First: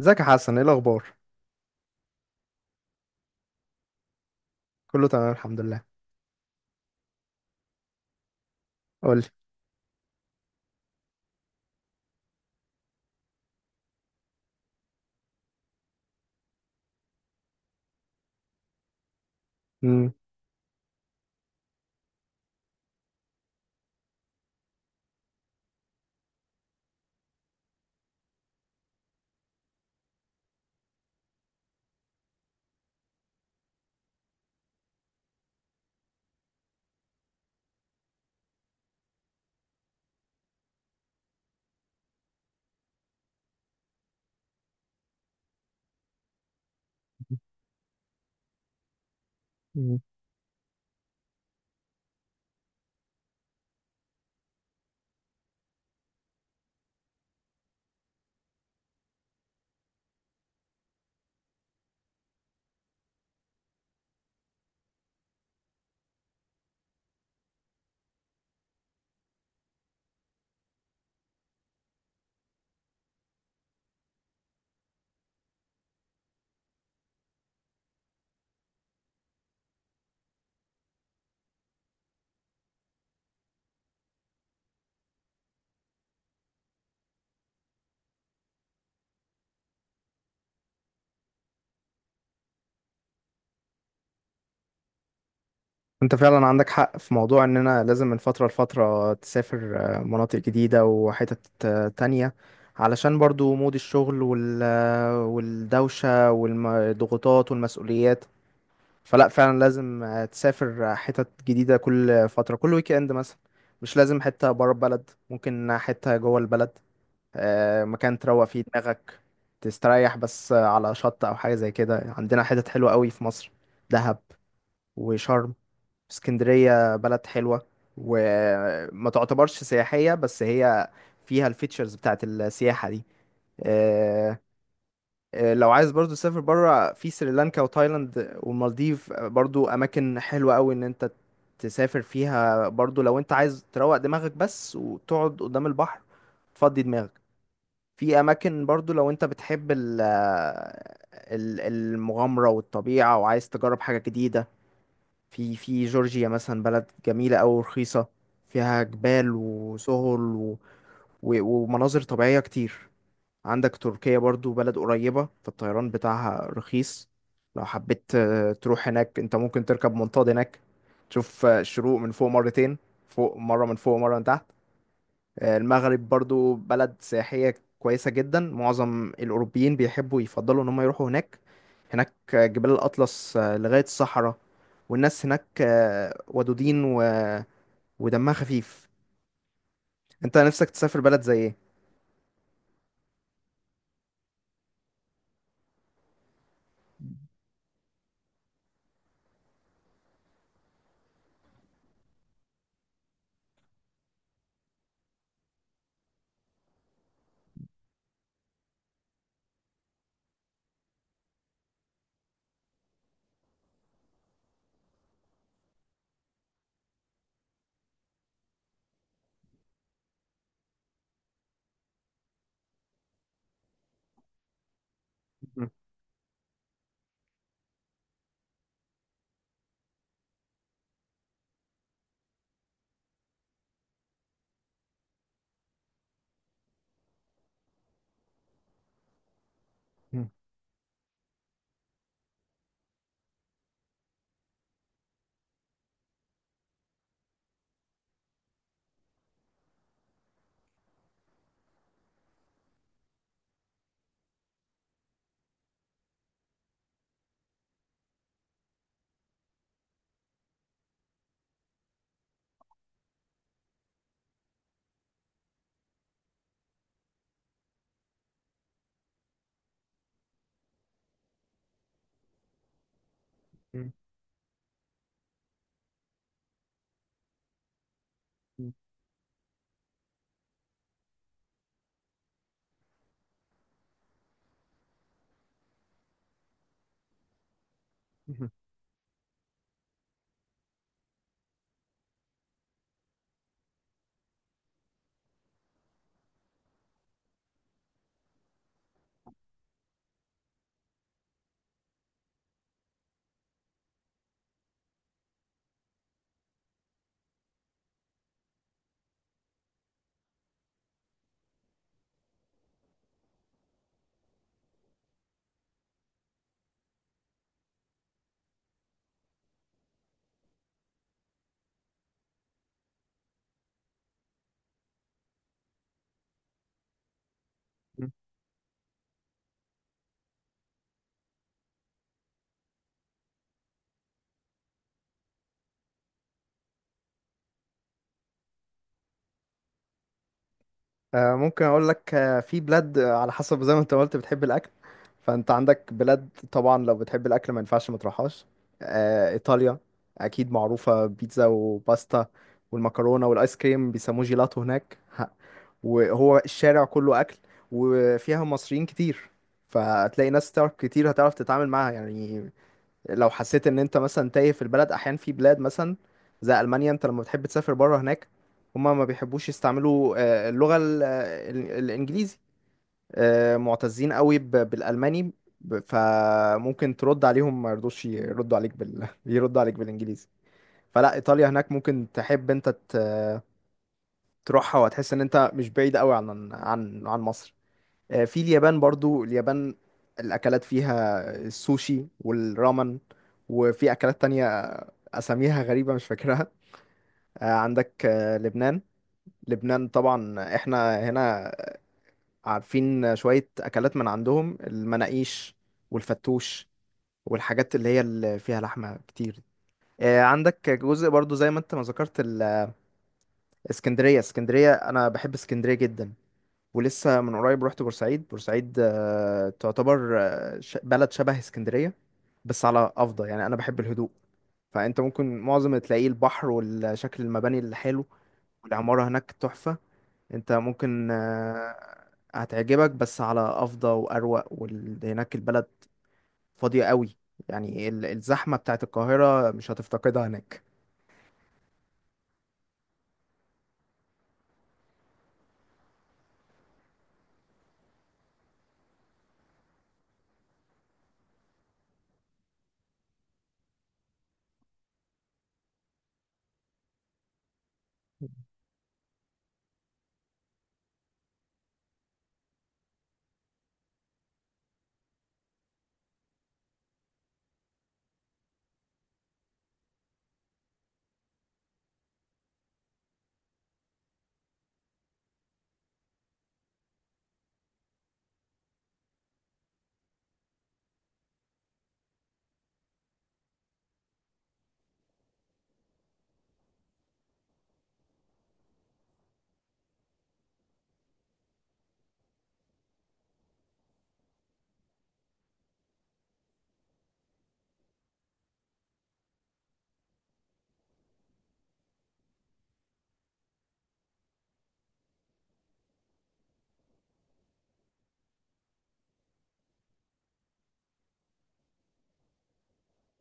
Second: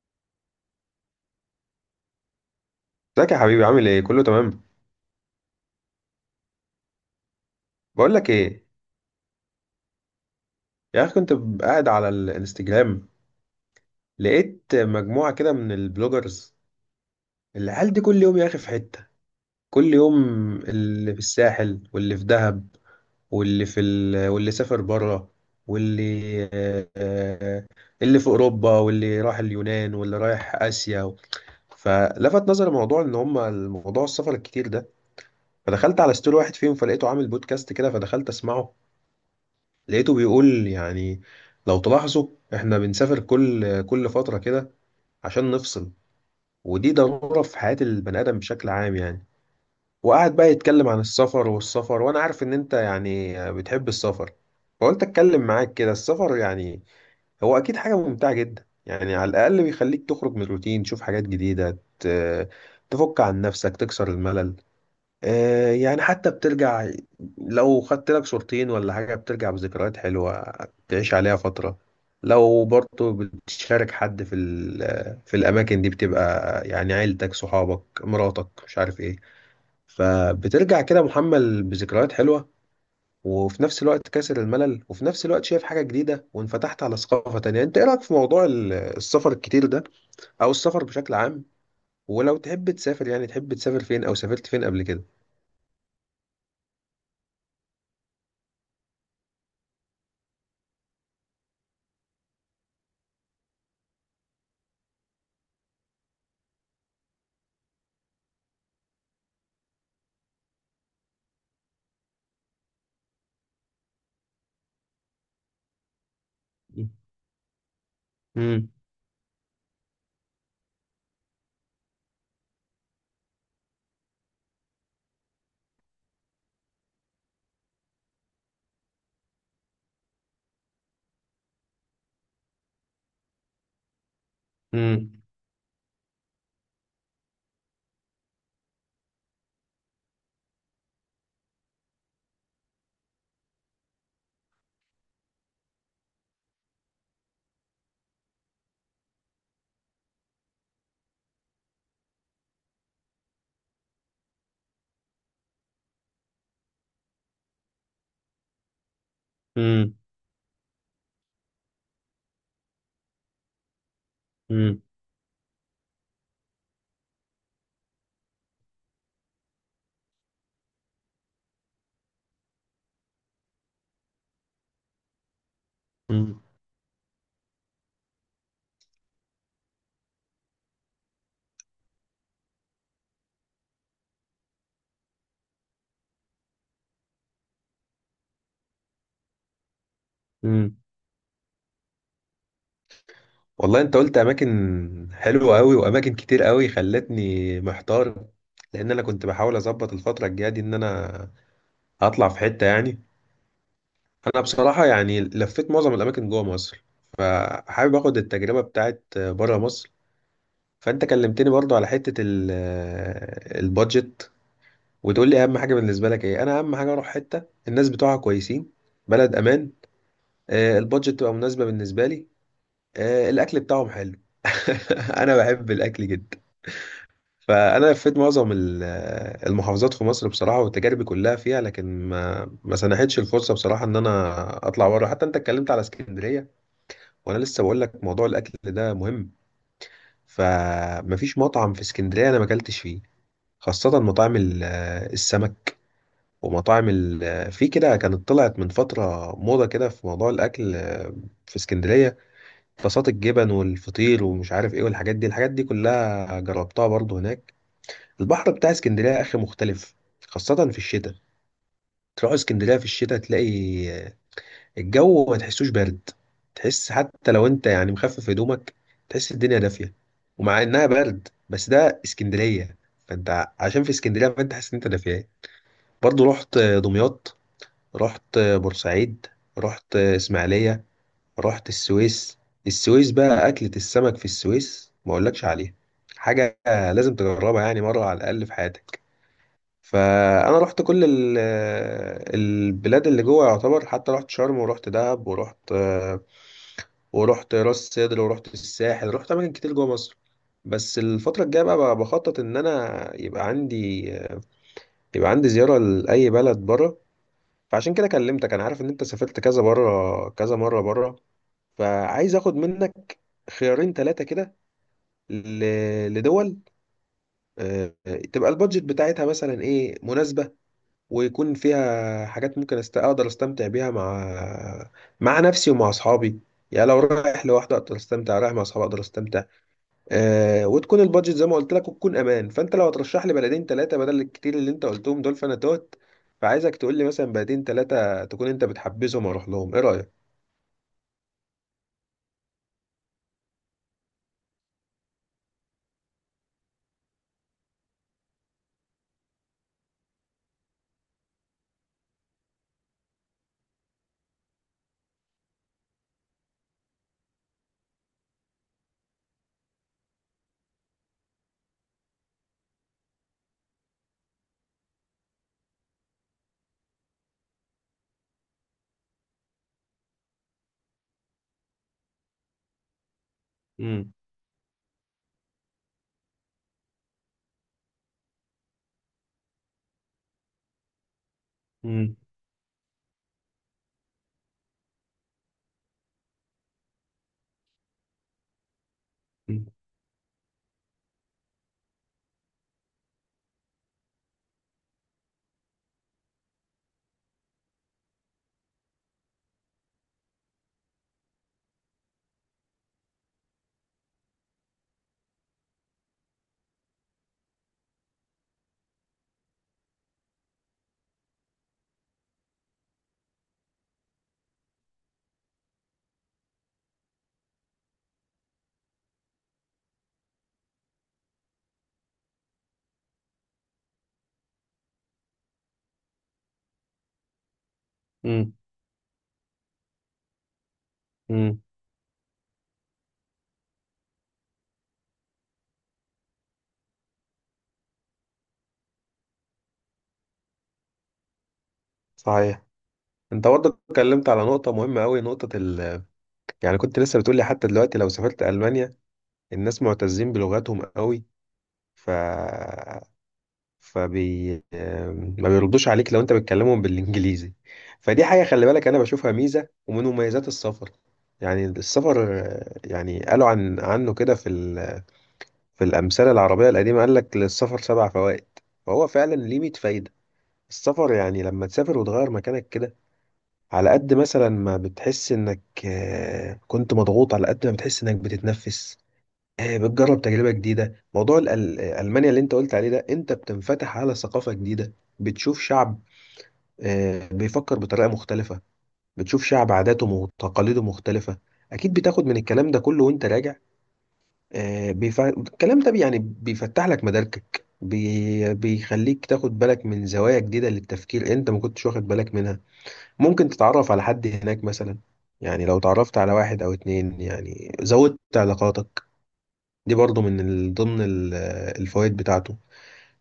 ازيك يا حسن، ايه الاخبار؟ ازيك يا حبيبي، عامل ايه؟ كله تمام؟ كله تمام الحمد لله. بقول لك ايه. قول لي. يا اخي كنت قاعد على الانستجرام، لقيت مجموعه كده من البلوجرز. العيال دي كل يوم يا اخي في حته، كل مم. يوم. اللي في الساحل، واللي في دهب، واللي سافر بره، واللي آه، اللي في اوروبا، واللي راح اليونان، واللي رايح اسيا. فلفت نظري موضوع ان هم الموضوع السفر الكتير ده. فدخلت على ستوري واحد فيهم، فلقيته عامل بودكاست كده، فدخلت اسمعه. لقيته بيقول يعني لو تلاحظوا احنا بنسافر كل فترة كده عشان نفصل، ودي ضرورة في حياة البني آدم بشكل عام يعني. مم. وقعد بقى يتكلم عن السفر والسفر، وانا عارف ان انت يعني بتحب السفر، فقلت اتكلم معاك كده. السفر يعني هو اكيد حاجة ممتعة جدا يعني، على الاقل بيخليك تخرج من الروتين، تشوف حاجات جديدة، تفك عن نفسك، تكسر الملل. يعني حتى بترجع، لو خدت لك صورتين ولا حاجة بترجع بذكريات حلوة تعيش عليها فترة. لو برضه بتشارك حد في الأماكن دي، بتبقى يعني عيلتك، صحابك، مراتك، مش عارف ايه. فبترجع كده محمل بذكريات حلوة، وفي نفس الوقت كاسر الملل، وفي نفس الوقت شايف حاجة جديدة وانفتحت على ثقافة تانية. انت ايه رأيك في موضوع السفر الكتير ده، او السفر بشكل عام؟ ولو تحب تسافر، يعني تحب تسافر فين، او سافرت فين قبل كده؟ انت فعلا عندك حق في موضوع اننا لازم من فتره لفتره تسافر مناطق جديده وحتت تانية. علشان برضو مود الشغل وال آه، والدوشه والضغوطات والمسؤوليات. فلا فعلا لازم تسافر حتت جديده كل فتره، كل ويك اند مثلا. مش لازم حته بره البلد، ممكن حته جوه البلد. مكان تروق فيه مم. دماغك. تستريح بس على شط او حاجه زي كده. عندنا حتت حلوه قوي في مصر: دهب، وشرم، اسكندريه بلد حلوه، وما تعتبرش سياحيه بس هي فيها الفيتشرز بتاعت السياحه دي. آه، مم. لو عايز برضو تسافر بره، في سريلانكا وتايلاند والمالديف، برضو اماكن حلوه قوي ان انت تسافر فيها. برضو لو انت عايز تروق دماغك بس وتقعد قدام البحر تفضي دماغك. في اماكن برضو، لو انت بتحب المغامرة والطبيعة وعايز تجرب حاجة جديدة. في جورجيا مثلا، بلد جميلة أوي ورخيصة. فيها جبال مم. وسهول ومناظر طبيعية كتير. عندك تركيا برضو، بلد مم. قريبة، فالطيران بتاعها رخيص. لو حبيت تروح هناك، انت ممكن تركب منطاد هناك. تشوف الشروق من فوق مرتين، فوق مرة من فوق ومرة من تحت. المغرب مم. برضو بلد سياحية كويسة جدا. معظم الأوروبيين بيحبوا يفضلوا إن هم يروحوا هناك. هناك جبال الأطلس لغاية الصحراء. والناس هناك ودودين ودمها خفيف. أنت نفسك مم. تسافر بلد زي والله انت قلت اماكن حلوه قوي واماكن كتير قوي، خلتني محتار. لان انا كنت بحاول اظبط الفتره الجايه دي ان انا هطلع في حته يعني. انا بصراحه يعني لفيت معظم الاماكن جوه مصر، فحابب اخد التجربه بتاعت بره مصر. فانت كلمتني برضو على حته البادجت، وتقول لي اهم حاجه بالنسبه لك ايه. انا اهم حاجه اروح حته الناس بتوعها كويسين، بلد امان، البادجت تبقى مناسبه بالنسبه لي، الاكل بتاعهم حلو. انا إيه؟ بحب الاكل جدا. فانا لفيت معظم المحافظات في مصر بصراحه، وتجاربي كلها فيها، لكن ما سنحتش الفرصه بصراحه ان انا اطلع بره. حتى انت اتكلمت على اسكندريه، وانا لسه بقول لك موضوع الاكل ده مهم. فمفيش مطعم في اسكندريه انا ما اكلتش فيه، خاصه مطاعم السمك، ومطاعم في كده كانت طلعت من فتره موضه كده في موضوع الاكل، في اسكندريه. طاسات الجبن والفطير ومش عارف ايه والحاجات دي، الحاجات دي كلها جربتها برضو هناك. البحر بتاع اسكندرية يا اخي مختلف، خاصة في الشتاء. تروح اسكندرية في الشتاء تلاقي الجو ما تحسوش برد، تحس حتى لو انت يعني مخفف هدومك تحس الدنيا دافية. ومع انها برد بس ده اسكندرية، فانت عشان في اسكندرية فانت حاسس ان انت دافية. برضو رحت دمياط، رحت بورسعيد، رحت اسماعيلية، رحت السويس. السويس بقى، أكلة السمك في السويس ما أقولكش عليها، حاجة لازم تجربها يعني مرة على الأقل في حياتك. فأنا رحت كل البلاد اللي جوه يعتبر، حتى رحت شرم ورحت دهب ورحت راس سدر ورحت الساحل، رحت أماكن كتير جوه مصر. بس الفترة الجاية بقى بخطط إن أنا يبقى عندي زيارة لأي بلد بره. فعشان كده كلمتك، أنا عارف إن أنت سافرت كذا بره، كذا مرة بره، فعايز اخد منك خيارين ثلاثة كده، لدول آه، تبقى البادجت بتاعتها مثلا ايه، مناسبة، ويكون فيها حاجات ممكن اقدر استمتع بيها مع نفسي ومع اصحابي. يعني لو رايح لوحدي اقدر استمتع، رايح مع اصحابي اقدر استمتع. آه، وتكون البادجت زي ما قلت لك، وتكون امان. فانت لو هترشح لي بلدين ثلاثة بدل الكتير اللي انت قلتهم دول فانا توت. فعايزك تقول لي مثلا بلدين ثلاثة تكون انت بتحبذهم واروح لهم. ايه رأيك؟ ممكن اقول لك، في بلاد على حسب زي ما انت قلت بتحب الاكل. فانت عندك بلاد طبعا، لو بتحب الاكل ما ينفعش ما تروحهاش. ايطاليا اكيد معروفه بيتزا وباستا، والمكرونه والايس كريم بيسموه جيلاتو هناك. وهو الشارع كله اكل، وفيها مصريين كتير. فهتلاقي ناس تعرف كتير، هتعرف تتعامل معاها يعني. لو حسيت ان انت مثلا تايه في البلد. احيانا في بلاد مثلا زي المانيا، انت لما بتحب تسافر بره هناك، هما ما بيحبوش يستعملوا اللغه الانجليزي. امم. معتزين قوي بالالماني. فممكن ترد عليهم ما يرضوش يردوا عليك يردوا عليك بالانجليزي. فلا ايطاليا هناك ممكن امم. تحب انت تروحها، وهتحس ان انت مش بعيد قوي عن مصر. في اليابان برضو، اليابان الأكلات فيها السوشي والرامن، وفي أكلات تانية أساميها غريبة مش فاكرها. عندك لبنان. لبنان طبعا احنا هنا عارفين شوية أكلات من عندهم: المناقيش والفتوش، والحاجات اللي فيها لحمة كتير. عندك جزء برضو زي ما انت ما ذكرت اسكندرية. اسكندرية، انا بحب اسكندرية جدا. ولسه من قريب رحت بورسعيد. بورسعيد تعتبر بلد شبه اسكندرية، بس على أفضل يعني، أنا بحب الهدوء. فأنت ممكن معظم تلاقيه البحر والشكل المباني اللي حلو، امم. والعمارة هناك تحفة. أنت ممكن امم. هتعجبك، بس على أفضل وأروق، وهناك البلد فاضية قوي. يعني الزحمة بتاعت القاهرة مش هتفتقدها هناك. صحيح. انت برضه اتكلمت على نقطة مهمة قوي، نقطة ال، يعني كنت لسه بتقول لي حتى دلوقتي لو سافرت ألمانيا الناس معتزين بلغتهم قوي، ف فبي ما بيردوش عليك لو انت بتكلمهم بالانجليزي. فدي حاجة خلي بالك، انا بشوفها ميزة ومن مميزات السفر. يعني السفر، يعني قالوا عنه كده في الأمثلة العربية القديمة، قال لك للسفر سبع فوائد، فهو فعلا ليه 100 فايدة. السفر يعني لما تسافر وتغير مكانك كده، على قد مثلا ما بتحس انك كنت مضغوط، على قد ما بتحس انك بتتنفس. بتجرب تجربة جديدة. موضوع ألمانيا اللي انت قلت عليه ده، انت بتنفتح على ثقافة جديدة، بتشوف شعب بيفكر بطريقة مختلفة، بتشوف شعب عاداته وتقاليده مختلفة. اكيد بتاخد من الكلام ده كله وانت راجع. الكلام ده يعني بيفتح لك مداركك، بيخليك تاخد بالك من زوايا جديدة للتفكير انت ما كنتش واخد بالك منها. ممكن تتعرف على حد هناك مثلا، يعني لو تعرفت على واحد او اتنين يعني زودت علاقاتك. دي برضو من ضمن الفوائد بتاعته.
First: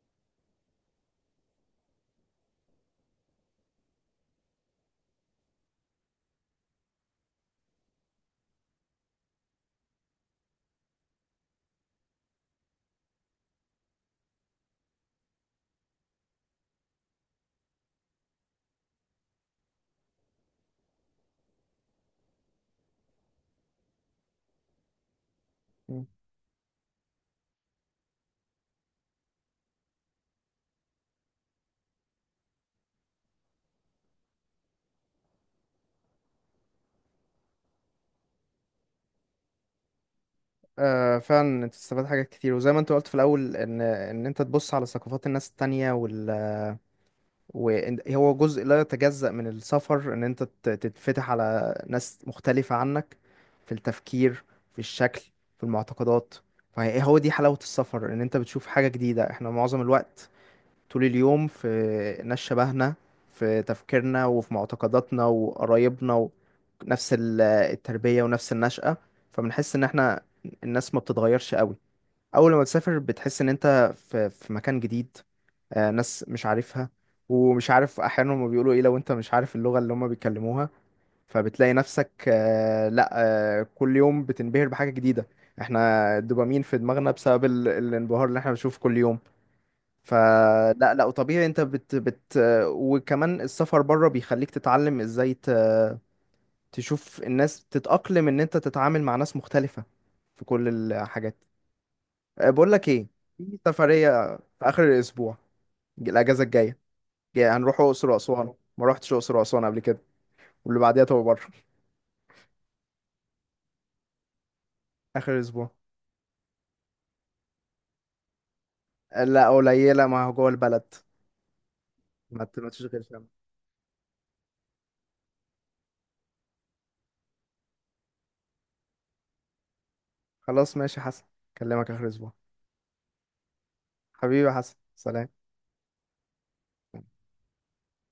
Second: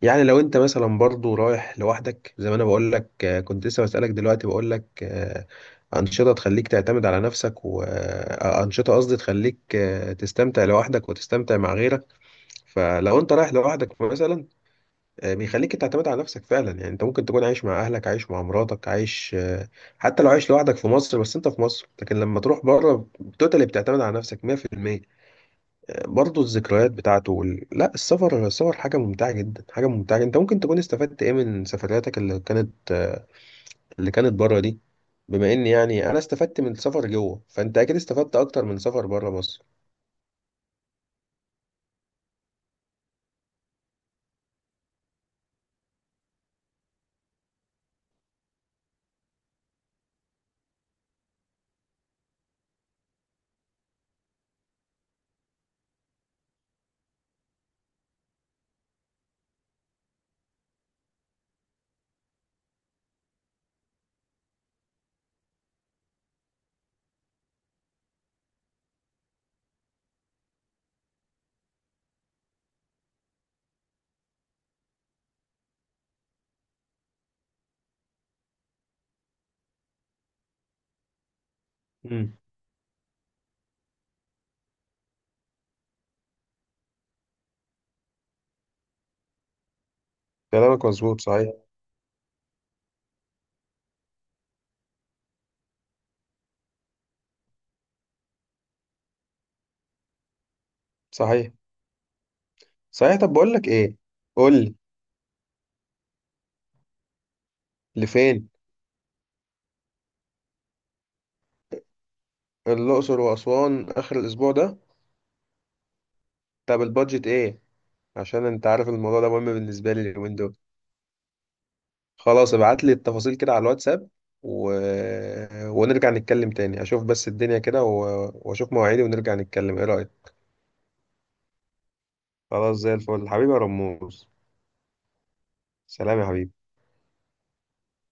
يعني لو انت مثلا برضو رايح لوحدك، زي ما انا بقول لك، كنت لسه بسألك دلوقتي، بقول لك انشطة تخليك تعتمد على نفسك، وانشطة قصدي تخليك تستمتع لوحدك وتستمتع مع غيرك. فلو انت رايح لوحدك مثلا، بيخليك تعتمد على نفسك فعلا. يعني انت ممكن تكون عايش مع اهلك، عايش مع مراتك، عايش حتى لو عايش لوحدك في مصر، بس انت في مصر. لكن لما تروح بره، توتالي بتعتمد على نفسك 100%. مم. برضه الذكريات بتاعته لا، السفر، السفر حاجة ممتعة جدا، حاجة ممتعة جدا. انت ممكن تكون استفدت ايه من سفرياتك اللي كانت، اللي كانت بره دي؟ بما ان يعني انا استفدت من السفر جوه، فانت اكيد استفدت اكتر من سفر بره مصر. آه فعلا، انت تستفاد حاجات كتير وزي ما انت قلت في الاول ان انت تبص على ثقافات الناس التانية، وهو جزء لا يتجزأ من السفر، ان انت تتفتح على ناس مختلفة عنك، في التفكير، في الشكل، في المعتقدات. فهو دي حلاوة السفر ان انت بتشوف حاجة جديدة. احنا معظم الوقت طول اليوم في ناس شبهنا، في تفكيرنا وفي معتقداتنا وقرايبنا، ونفس التربية ونفس النشأة. فبنحس ان احنا، الناس ما بتتغيرش قوي. اول لما تسافر بتحس ان انت في مكان جديد، ناس مش عارفها، ومش عارف احيانا هما بيقولوا ايه لو انت مش عارف اللغة اللي هما بيتكلموها. فبتلاقي نفسك، امم. لا، كل يوم بتنبهر بحاجة جديدة. احنا الدوبامين في دماغنا بسبب الانبهار اللي احنا بنشوفه كل يوم. كلامك فلا لا، مظبوط، وطبيعي صحيح. انت بت بت آه، وكمان السفر بره بيخليك تتعلم ازاي تشوف الناس تتأقلم، ان انت تتعامل مع ناس مختلفة في كل الحاجات. صحيح. أه، بقول لك ايه، صحيح. طب بقول في لك ايه. سفرية قول في لي. اخر الاسبوع، الاجازة الجاية. جاي هنروح اقصر لفين؟ واسوان، ما رحتش اقصر واسوان قبل كده. واللي بعديها تبقى بره. الأقصر وأسوان آخر الأسبوع ده؟ اخر الاسبوع. طب البادجت إيه؟ عشان أنت عارف الموضوع أه، ده مهم لا بالنسبة لي قليلة، ما هو اليومين جوه دول. البلد. خلاص ما ابعت لي تشغلش هم. التفاصيل كده على الواتساب. و... ونرجع نتكلم تاني. أشوف بس الدنيا كده وأشوف مواعيدي ونرجع نتكلم. إيه رأيك؟ خلاص ماشي يا حسن، اكلمك اخر الاسبوع. خلاص، زي الفل حبيبي يا رموز. حبيبي يا حسن، سلام. سلام يا حبيبي.